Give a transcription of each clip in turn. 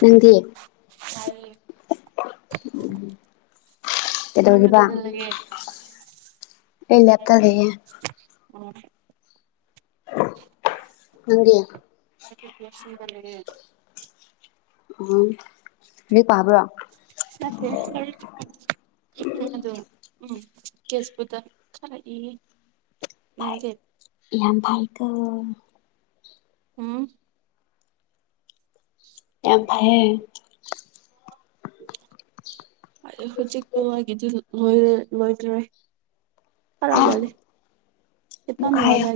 ꯅꯪꯗꯤ ꯑꯩꯈꯣꯏꯅ ꯎꯝ ꯃꯪ ꯀꯗꯅ ꯂꯩꯒꯦ ꯂꯩ ꯂꯥꯛꯇ ꯂꯩꯦ ꯑꯣ ꯅꯪꯒ ꯁ ꯂꯩ ꯎꯝ ꯂꯥꯏꯔꯤꯛ ꯄꯥꯕ꯭ꯔꯣ ꯀꯦ ꯎꯝ ꯀꯦꯁꯄꯗ ꯈꯏ ꯌꯥꯝ ꯐꯏꯒ ꯎꯝ ꯌꯥꯝ ꯍ ꯍꯧꯖꯤꯛꯛꯇꯋꯥꯒꯤꯗꯤ ꯂꯣꯏꯗ꯭ꯔꯦ ꯈꯔ ꯋꯥꯦ ꯑꯃꯨꯛꯀ ꯏꯇꯅꯅꯨꯡ ꯋꯥꯂꯦ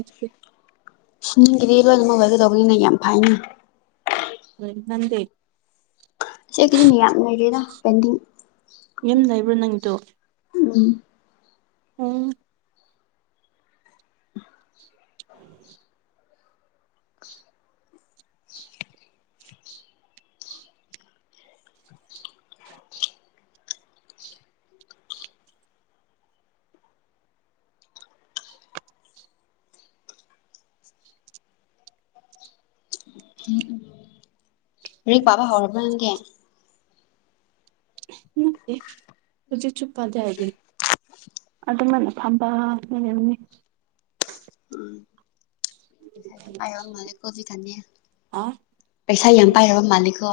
ꯒꯤꯗꯤ ꯂꯣꯏꯅ ꯃꯕꯜꯒꯩꯗꯧꯕꯅꯤꯅꯦ ꯌꯥꯝ ꯐꯩꯅꯤ ꯅꯗꯦ ꯀꯗꯤꯅꯤ ꯌꯥꯝ ꯂꯩ ꯀꯗ ꯀꯦꯟꯗꯤ ꯌꯨꯝ ꯂꯩꯕ꯭ꯔꯣ ꯅꯪꯒꯤꯗꯣ ꯎꯝ ꯎꯝ [inaudible] ꯔꯤꯛ ꯄꯥꯕ ꯍꯧꯥꯎꯔꯕ ꯅꯪꯒꯦ ꯃꯦ ꯔꯨꯆꯤ ꯆꯨꯞꯄꯗꯦ ꯍꯥꯏꯗꯤ ꯑꯗꯨꯗ ꯃꯅ ꯑꯝꯕ ꯅꯅꯦꯅꯤ ꯀꯣꯕꯤ ꯀ ꯑ ꯄꯩꯁꯥ ꯌꯥꯝ ꯄꯥꯏꯔꯕ ꯃꯥꯂꯀꯣ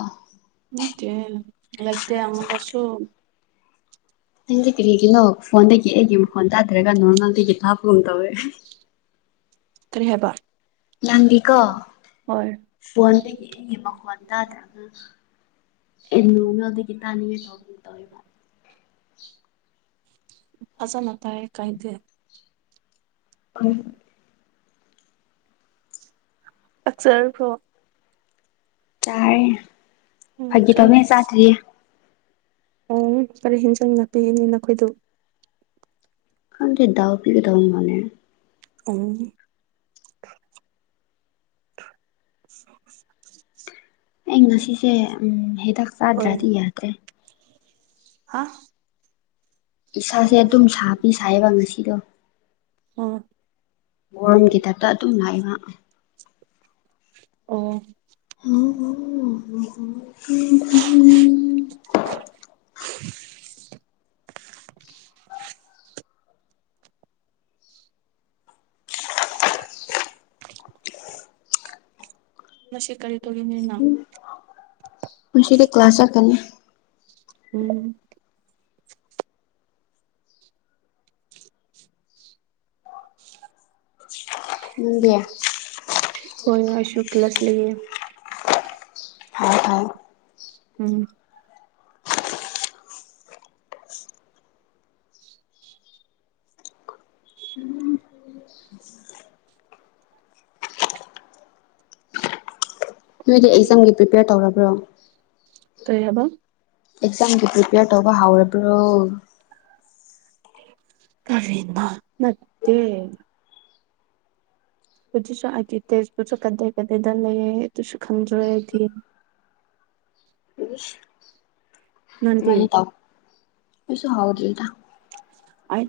ꯅꯀꯦ ꯂꯥꯏꯇ ꯑꯃꯣꯟꯁꯨꯣ ꯅꯪꯗꯤ ꯀꯔꯤꯒꯤꯅꯣ ꯐꯣꯟꯗꯒꯤ ꯑꯩꯒꯤ ꯐꯣꯟ ꯇꯥꯊꯔꯒ ꯅꯣꯔꯃꯦꯜꯗꯒꯤ ꯊꯥꯞꯕꯒꯨꯝ ꯇꯧꯋꯦ ꯇꯔꯦ ꯍꯥꯏꯕꯔ ꯅꯪꯒꯤꯀꯣ ꯐꯣꯟꯗꯒꯤ ꯑꯩꯒꯤ ꯃꯈꯣꯟ ꯇꯥꯗ꯭ꯔꯒ ꯏꯣꯅ ꯑꯣ ꯑꯗꯨꯒꯤ ꯇꯅꯤꯡꯉ ꯇꯣ ꯇꯣꯃ ꯐꯖꯅꯇꯥ ꯀꯥꯏꯗꯦ ꯐꯝ ꯑꯛꯆꯔ ꯐ꯭ꯔꯣ ꯇꯔꯦ ꯎꯝ ꯐꯦ ꯇꯃꯦ ꯁꯥꯇꯔꯤꯦ ꯑꯣ ꯀꯔꯤ ꯍꯦꯟꯖꯥꯡꯅꯄꯤꯤꯅꯤ ꯅꯈꯣꯏꯗꯨ ꯍꯪꯗꯤꯗꯎ ꯄꯤꯒꯗꯎ ꯃꯥꯅꯦ ꯎꯝ [unintelligible] ꯑꯩ ꯉꯁꯤꯁꯦ ꯎꯝ ꯍꯦꯗ ꯍꯣꯏ ꯁꯥꯗ꯭ꯔꯗꯤ ꯌꯥꯗ꯭ꯔꯦ ꯍꯥ ꯏꯁꯥꯁꯦ ꯑꯗꯨꯝ ꯁꯥꯕꯤ ꯁꯥꯏꯌꯦꯕ ꯉꯁꯤꯗꯣ ꯍ ꯣꯟꯒꯤꯗꯞꯛꯇ ꯑꯗꯨꯝꯅꯏ ꯋꯥ ꯑꯣ ꯑꯣ ꯅꯁꯤ ꯀꯔꯤ ꯇꯧꯔꯤ ꯃꯤꯅ ꯄꯨꯟꯁꯤꯒꯤ ꯀ꯭ꯂꯥꯁꯔ ꯑꯃꯅꯤꯅꯤ ꯎꯝ ꯅꯪꯗꯤ ꯍꯣꯏ ꯑꯁꯨꯨ ꯀ ꯂꯁ ꯂꯩꯦ ꯐ ꯍ ꯎꯝ ꯅꯣꯏꯗꯤ ꯑꯦꯛꯖꯥꯝꯒꯤ ꯄ꯭ꯔꯤꯄꯦꯌꯔ ꯇꯧꯔꯕ꯭ꯔꯣ ꯇ ꯍꯥꯏꯕ ꯑꯦꯛꯖꯥꯝꯒꯤ ꯄ꯭ꯔꯤꯄꯦꯌꯔ ꯇꯧꯕ ꯍꯧꯥꯎꯔꯕ꯭ꯔꯣ ꯀꯔꯃ ꯅꯠꯇꯦ ꯑꯗꯨꯁꯨ ꯑꯒꯤ ꯇꯦꯖꯄꯨꯁꯨ ꯀꯗꯩ ꯀꯗꯏꯗ ꯂꯩ ꯑꯗꯨꯁꯨ ꯈꯪꯗ꯭ꯔꯦ ꯑꯩꯗꯤ [unintelligible] ꯃ ꯇꯥꯎ ꯑꯩ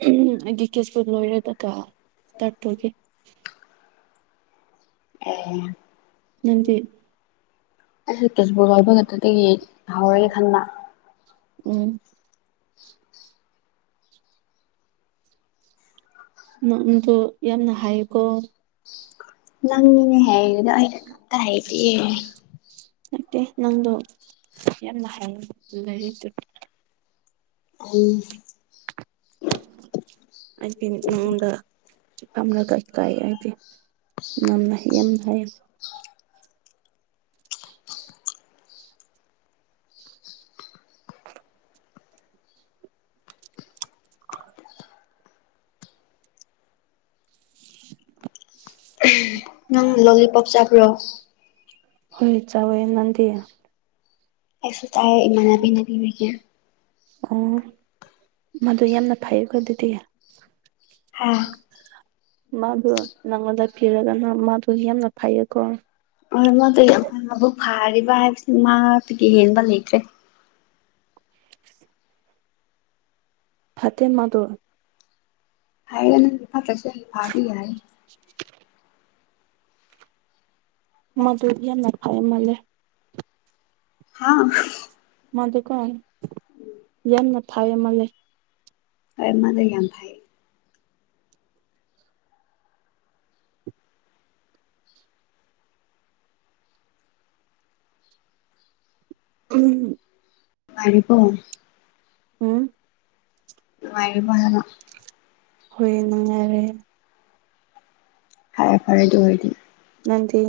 ꯍꯦ ꯂꯣꯏꯔꯦꯗꯀ ꯇꯥꯛꯄꯒꯤ ꯑꯣ ꯅꯪꯁ‌ꯦ ꯑꯩꯁꯦ ꯇꯦꯁꯄꯨꯔ ꯂꯕ ꯈꯛꯇꯗꯒꯤ ꯍꯧꯔꯒꯦ ꯈꯟꯕꯥ ꯎꯝ ꯅꯗꯣ ꯌꯥꯝꯅ ꯍꯥꯏꯀꯣ ꯅꯪꯃꯤꯅꯦ ꯍꯥꯏꯗ‌ꯣ ꯍꯥꯏꯗꯤꯌ‌ꯦ ꯅꯠꯇꯦ ꯅꯪꯗꯣ ꯌꯥꯝꯅꯥ ꯍꯥꯏ ꯂꯩꯔꯤ ꯎꯝ ꯌꯥꯝꯅ ꯀꯥꯏ ꯀꯥꯏ ꯍꯥꯏꯗꯤ ꯌꯥꯝꯅꯥ ꯌꯥꯝꯅ ꯍꯥꯏꯌꯦ ꯅꯪ ꯂꯣꯂꯤꯄꯣꯞ ꯆꯥꯕ꯭ꯔꯣ ꯍꯣꯏ ꯆꯌ‌ꯦꯏ ꯅꯗꯤꯌꯥ ꯑꯧꯁꯨ ꯆꯥꯏꯑ‌ꯦ ꯏꯃꯅꯕꯤꯅꯕꯤꯕꯤꯒꯦ ꯑꯣ ꯃꯗꯨ ꯌꯥꯝꯅ ꯐꯩꯀꯣ ꯑꯗꯨꯗꯤ ꯍꯥ ꯃꯗꯨ ꯅꯪꯗ ꯄꯤꯔꯒꯅ ꯃꯥꯗꯨ ꯌꯥꯝꯅ ꯐꯩꯌꯦꯀꯣ ꯍ ꯃꯗꯨꯕꯨ ꯐꯥꯔꯤꯕ ꯍꯥꯏꯕꯁꯤ ꯃꯥꯗꯨꯗꯒꯤ ꯍꯦꯟꯕ ꯂꯩꯇ꯭ꯔꯦ ꯐꯠꯇꯦ ꯃꯥꯗꯨ ꯍꯥꯏ ꯐꯥꯗꯤ ꯃꯗꯨꯨꯔꯌꯥ ꯅꯈꯥꯏ ꯃꯥꯂꯦ ꯍꯥꯥ ꯃꯥ ꯗꯨꯀꯥꯟ ꯌꯥꯝꯅ ꯐꯥꯏ ꯃꯥꯜꯂ ꯑ ꯃꯅ ꯌꯥꯝ ꯐꯥꯏ ꯎꯝ ꯅꯨꯪꯉꯥꯏꯔꯤꯕꯣ ꯎꯝ ꯅꯨꯪꯉꯥꯏꯔꯤꯕꯥ ꯍꯥꯏꯕ ꯍꯣꯏ ꯅꯨꯡꯉꯥꯏꯔꯦ ꯐꯔꯦ ꯐꯔꯦꯗꯨ ꯑꯣꯏꯗꯤ ꯅꯪꯗꯤ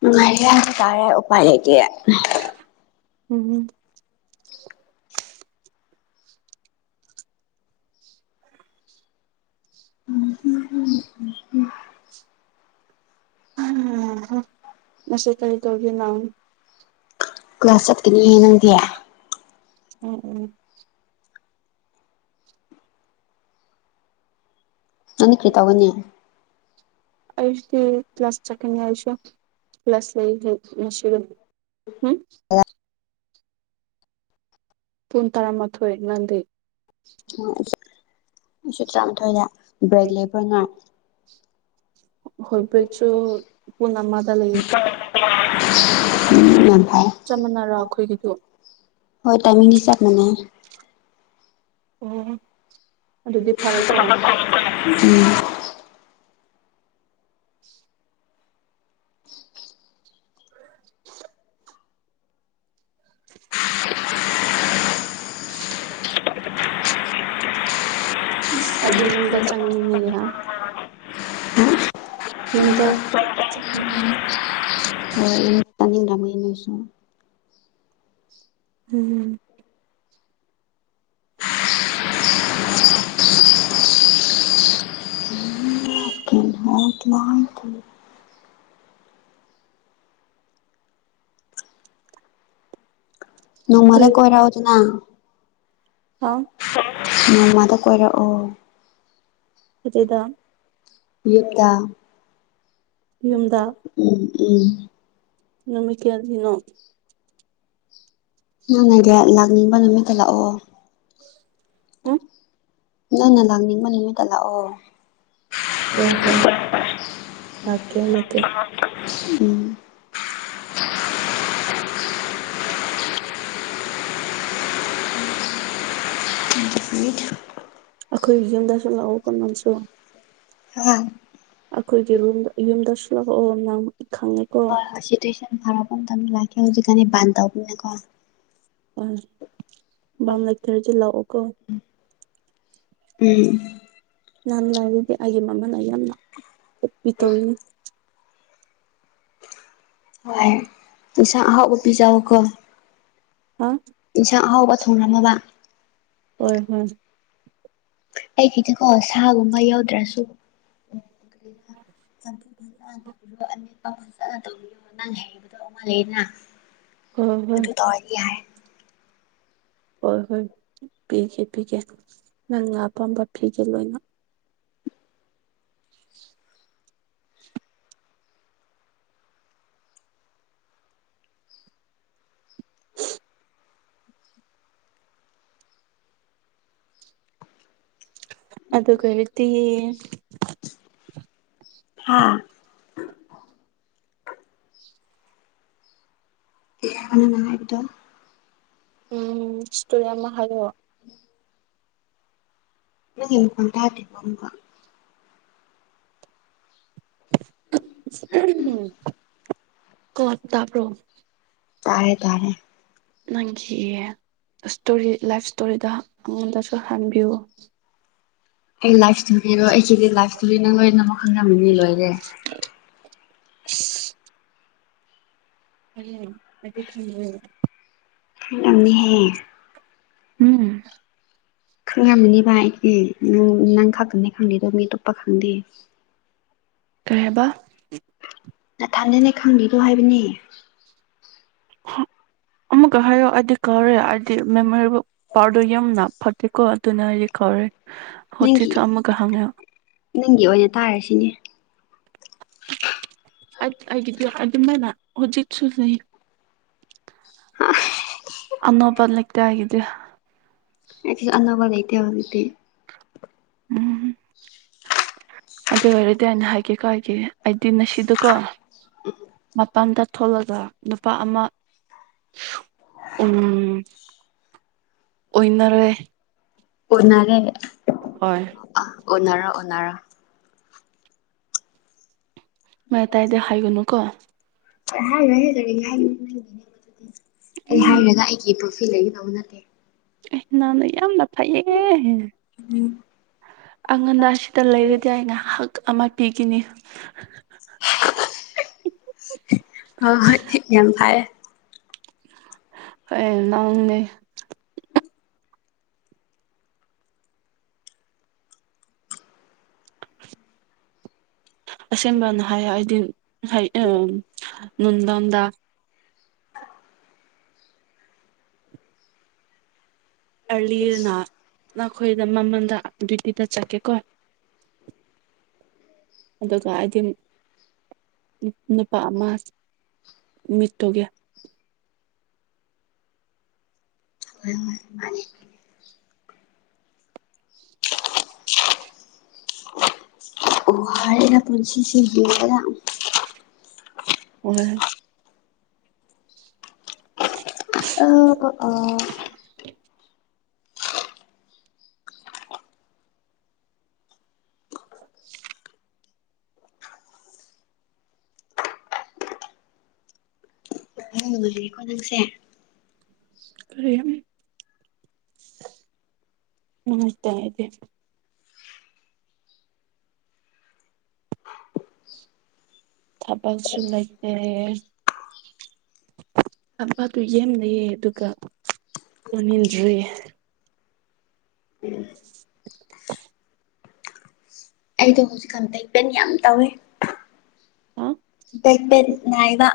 ꯅꯨꯪꯉꯥꯏ ꯍꯥꯏꯕ ꯇꯥꯔꯦ ꯎꯄꯥꯏ ꯂꯩꯇꯤꯌꯦ ꯎꯝꯝ [inaudible] ꯎ ꯎꯝ ꯅꯁꯦ ꯀꯩ ꯇꯣꯒꯦ ꯂꯅꯥꯎꯟ ꯀ꯭ꯂꯥꯁ ꯆꯠꯀꯅꯤꯍꯦ ꯅꯪꯗꯤ ꯎꯝ ꯎꯝ ꯅꯅꯤ ꯀ꯭ꯔꯔꯤ ꯇꯒꯅꯤꯦ ꯑꯌꯨꯛꯁꯨ ꯀ꯭ꯂꯥꯁ ꯆꯠꯀꯅꯤ ꯑꯌꯨꯀꯁꯨ ꯀ꯭ꯂꯥꯁ ꯂꯩꯁꯤꯒ ꯎꯝ ꯄꯨꯨꯡ ꯇꯔꯥ ꯃꯊꯣꯏ ꯅꯪꯗꯤ ꯑꯩ ꯇꯔꯥꯃꯥꯊꯣꯏꯗ ꯕ꯭ꯔꯦꯛ ꯂꯩꯕ꯭ꯔꯥ ꯉꯥꯏ ꯍꯣꯏ ꯐꯁꯨ ꯄꯨꯟꯅꯃꯥꯗ ꯂꯩꯌꯦ ꯎꯝ ꯆꯞ ꯃꯥꯟꯅꯔ ꯑꯩꯈꯣꯏꯒꯤꯗꯣ ꯍ ꯇꯥꯏ ꯍ ꯃ ꯑꯣ ꯑꯗꯨꯗꯤ ꯐꯔꯦꯀꯣ ꯎꯝ [inaudible] ꯑ ꯑꯗꯤ ꯌꯝꯗ ꯆꯪ ꯌꯥ ꯅꯗ ꯆ ꯁꯨ ꯎꯝ [inaudible] ꯎ ꯅꯣꯡꯃꯗ ꯀꯣꯏꯔꯛꯎꯗꯅ ꯑ ꯅꯣꯡꯃꯥꯗ ꯀꯣꯏꯔꯛꯑꯣ ꯆꯗ ꯌꯗ ꯎꯝ ꯎꯝ ꯅꯨꯃꯤ ꯀꯌꯥꯒꯤꯅꯣ ꯅꯪꯅꯒ ꯂꯥꯛꯅꯤꯡꯕ ꯅꯨꯃꯤꯠꯇ ꯂꯥꯛꯑꯣ ꯎꯝ ꯅꯪꯅ ꯂꯥꯛꯅꯤꯡꯕ ꯅꯨꯃꯤꯠꯇ ꯂꯥꯛꯑꯣ ꯑꯣ ꯍꯣꯏ ꯂꯥꯛꯀꯦ ꯅꯀꯦ ꯎꯝ ꯇ꯭ꯋ ꯐꯤꯠ ꯑꯩꯈꯣꯏ ꯌꯨꯝꯗꯁꯨ ꯂꯥꯛꯑꯣ ꯀ ꯅꯝꯁꯨ ꯎꯝ ꯑꯣ ꯍ ꯍ ꯁꯤ ꯇ ꯁ ꯐꯔ ꯄꯥꯟꯗ ꯂꯥꯛꯦ ꯍꯧꯖꯤꯀ ꯥꯟꯗꯕꯅ ꯈꯣ ꯑ ꯝ ꯂꯩꯊꯔꯁꯤ ꯂꯥꯛꯑꯣꯀꯣ ꯄ ꯅꯍꯥꯟ ꯂꯥꯏꯔꯗꯤ ꯑꯩꯒꯤ ꯃꯃꯅ ꯌꯥꯝꯅ ꯇꯠꯄꯤ ꯇꯧꯏꯅꯤ ꯍꯣꯏ ꯄꯩꯁꯥ ꯑꯍꯥꯎꯒꯄꯤꯖꯕꯀꯣ ꯍꯥ ꯏꯟꯁꯥꯡ ꯑꯍꯥꯎꯕ ꯊꯣꯡꯡꯂꯝꯃꯕ ꯍꯣꯏ ꯍꯣꯏ ꯑꯩꯒꯤꯈꯤꯗꯤꯀꯣ ꯁꯥꯒꯨꯝꯕ ꯌꯥꯎꯗ꯭ꯔꯁꯨ [inaudible] ꯃꯐꯨꯖꯅ ꯇꯧꯕꯤꯌꯣ ꯅꯪ ꯍꯩꯕꯗꯣ ꯑꯃ ꯂꯩꯅ ꯍꯣꯏ ꯍꯣꯏ ꯃꯗꯨ ꯇꯧꯔꯗꯤ ꯍꯥꯏ ꯍꯣꯏ ꯍꯣꯏ ꯄꯤꯒꯦ ꯄꯤꯒꯦ ꯅꯪꯅ ꯑꯄꯥꯝꯕ ꯄꯤꯒꯦ ꯂꯣꯏꯅ [inaudible] [unintelligible] ꯍꯥꯥ ꯑꯅ ꯍꯥꯏꯕꯤꯗ ꯎꯝ ꯁꯇꯔꯤ ꯑꯃ ꯍꯥꯏꯂꯑꯣ ꯀꯣꯟ ꯇꯥꯇꯤꯕꯕ ꯀ ꯇꯕ꯭ꯔꯣ ꯇꯥꯔꯦ ꯇꯥꯔꯦ ꯃꯒꯤ ꯏꯁꯇꯣꯔꯤ ꯂꯥꯏꯐ ꯏꯁꯇꯣꯔꯤꯗ ꯑꯩꯉꯣꯟꯗꯁꯨ ꯍꯟꯕꯤꯌꯨ ꯑꯩ ꯂꯥꯏꯐꯇꯨꯕꯤꯔꯣ ꯑꯩꯁꯤꯗꯤ ꯂꯥꯏꯐꯇꯨꯕꯤ ꯅꯪ ꯂꯣꯏꯅꯃꯛꯨꯛ ꯈꯪꯉꯃꯤꯅꯤ ꯂꯣꯏꯔꯦ [unintelligible] [unintelligible] ꯑꯍꯦ ꯎꯝ ꯈꯉꯥ ꯃꯅꯤꯕ ꯎꯝ ꯅꯪ ꯈꯥꯨꯝꯅꯦ ꯈꯪꯗꯦꯗꯣ ꯃꯤ ꯇꯞꯄ ꯈꯪꯗꯦ ꯀꯦꯕ ꯅ ꯊꯗꯅꯦ ꯈꯪꯕꯤꯔꯣ ꯍꯥꯏꯕꯅꯦ ꯑ ꯑꯃꯨꯛꯀ ꯍꯥꯏꯌꯣ ꯑꯩꯗꯤ ꯀꯥꯎꯔꯦ ꯑꯩꯗꯤ ꯃꯦꯃꯣꯔꯦꯕꯜ ꯄꯥꯎꯔꯗꯣ ꯌꯅ ꯐꯠꯇꯦꯀꯣ ꯑꯗꯨꯅ ꯑꯩꯗꯤ ꯀꯥꯎꯔꯦ ꯅꯪꯒꯤ ꯍꯧꯖꯤꯁꯨ ꯑꯃꯃ ꯀꯍꯥꯒ ꯅꯪꯒꯤ ꯑꯣꯏꯅ ꯇꯥꯔꯁꯤꯅꯦ ꯑ ꯍꯥꯏꯒꯗꯣ ꯑꯗꯨꯗ ꯃꯅꯥ ꯍꯧꯖꯤꯠꯁꯨ ꯅ ꯑꯅꯣꯕꯜ ꯂꯤꯇꯦ ꯍꯥꯏꯒꯗꯌꯥ ꯑꯅꯧꯕ ꯂꯩꯇ ꯍꯧꯖꯤꯦ ꯎꯝ ꯑꯗꯨ ꯑꯣꯏꯔꯗꯤ ꯑꯅ ꯍꯥꯏꯒꯦ ꯀꯣ ꯍꯥꯏꯒꯦ ꯑꯩꯗꯤ ꯉꯁꯤꯗꯀꯣ ꯃꯄꯥꯟꯗ ꯊꯣꯛꯂꯒ ꯅꯨꯄꯥ ꯑꯃ ꯎꯝ ꯑꯣꯏꯅꯟꯅꯔꯦ ꯑꯣꯟꯅꯔꯦ ꯍꯣꯏ ꯑꯣꯟꯅꯔ ꯑꯣꯟꯅꯔ ꯃ ꯇꯥꯏꯗ ꯈꯥꯏꯒꯅꯨ ꯀꯣ ꯍꯥꯎ ꯔ ꯆ ꯌꯥ ꯑꯩ ꯎꯝ ꯍꯥꯏꯔꯒ ꯑꯩꯒꯤ ꯄ꯭ꯔꯣꯐꯤ ꯂꯩꯒꯗꯕ ꯅꯠꯇꯦ ꯑꯩ ꯅꯪꯅ ꯌꯥꯝꯅ ꯐꯩꯌꯦ ꯑꯉꯟꯗ ꯑꯁꯤꯗ ꯂꯩꯔꯗꯤ ꯑꯅ ꯍꯛ ꯑꯃ ꯄꯤꯈꯤꯅꯤ ꯍ ꯍꯣꯏ ꯌꯥꯝꯦꯝ ꯐꯥꯏ ꯅꯦ ꯑꯁꯦꯡꯕꯅ ꯍꯥꯏ ꯍꯥꯏꯗꯤ ꯎ ꯗꯥꯝꯗ ꯑꯔꯂꯤꯔꯅ ꯅꯈꯣꯏꯗ ꯃꯃꯟꯗ ꯑꯗꯨꯇꯤꯗ ꯆꯠꯀꯦꯀꯣ ꯑꯗꯨꯒ ꯍꯥꯏꯗꯤꯝ ꯅꯨꯄꯥ ꯑꯃ ꯃꯤꯠꯇꯣꯦ ꯎꯝ ꯀꯔ ꯄꯨꯟꯁꯤ ꯁꯤ ꯑꯣꯏ ꯑ ꯑ [inaudible] [inaudible] ꯀꯣ ꯅꯪꯁꯦ ꯀꯝ ꯅꯃꯁꯦꯗꯤ ꯊꯄꯁꯨꯟ ꯂꯩꯇꯦ ꯑꯄꯥꯗꯨ ꯌꯦꯦꯝꯅꯌꯦ ꯑꯗꯨꯒ ꯂꯣꯟꯅꯤꯡꯟꯗ꯭ꯔꯨꯌꯦ [inaudible] ꯑꯩꯗꯣ ꯍꯧꯖꯤꯛꯀꯥꯟꯇ ꯏꯄꯦꯟ ꯌꯥꯝ ꯇꯧꯋꯦ ꯍꯥ ꯇꯄꯕ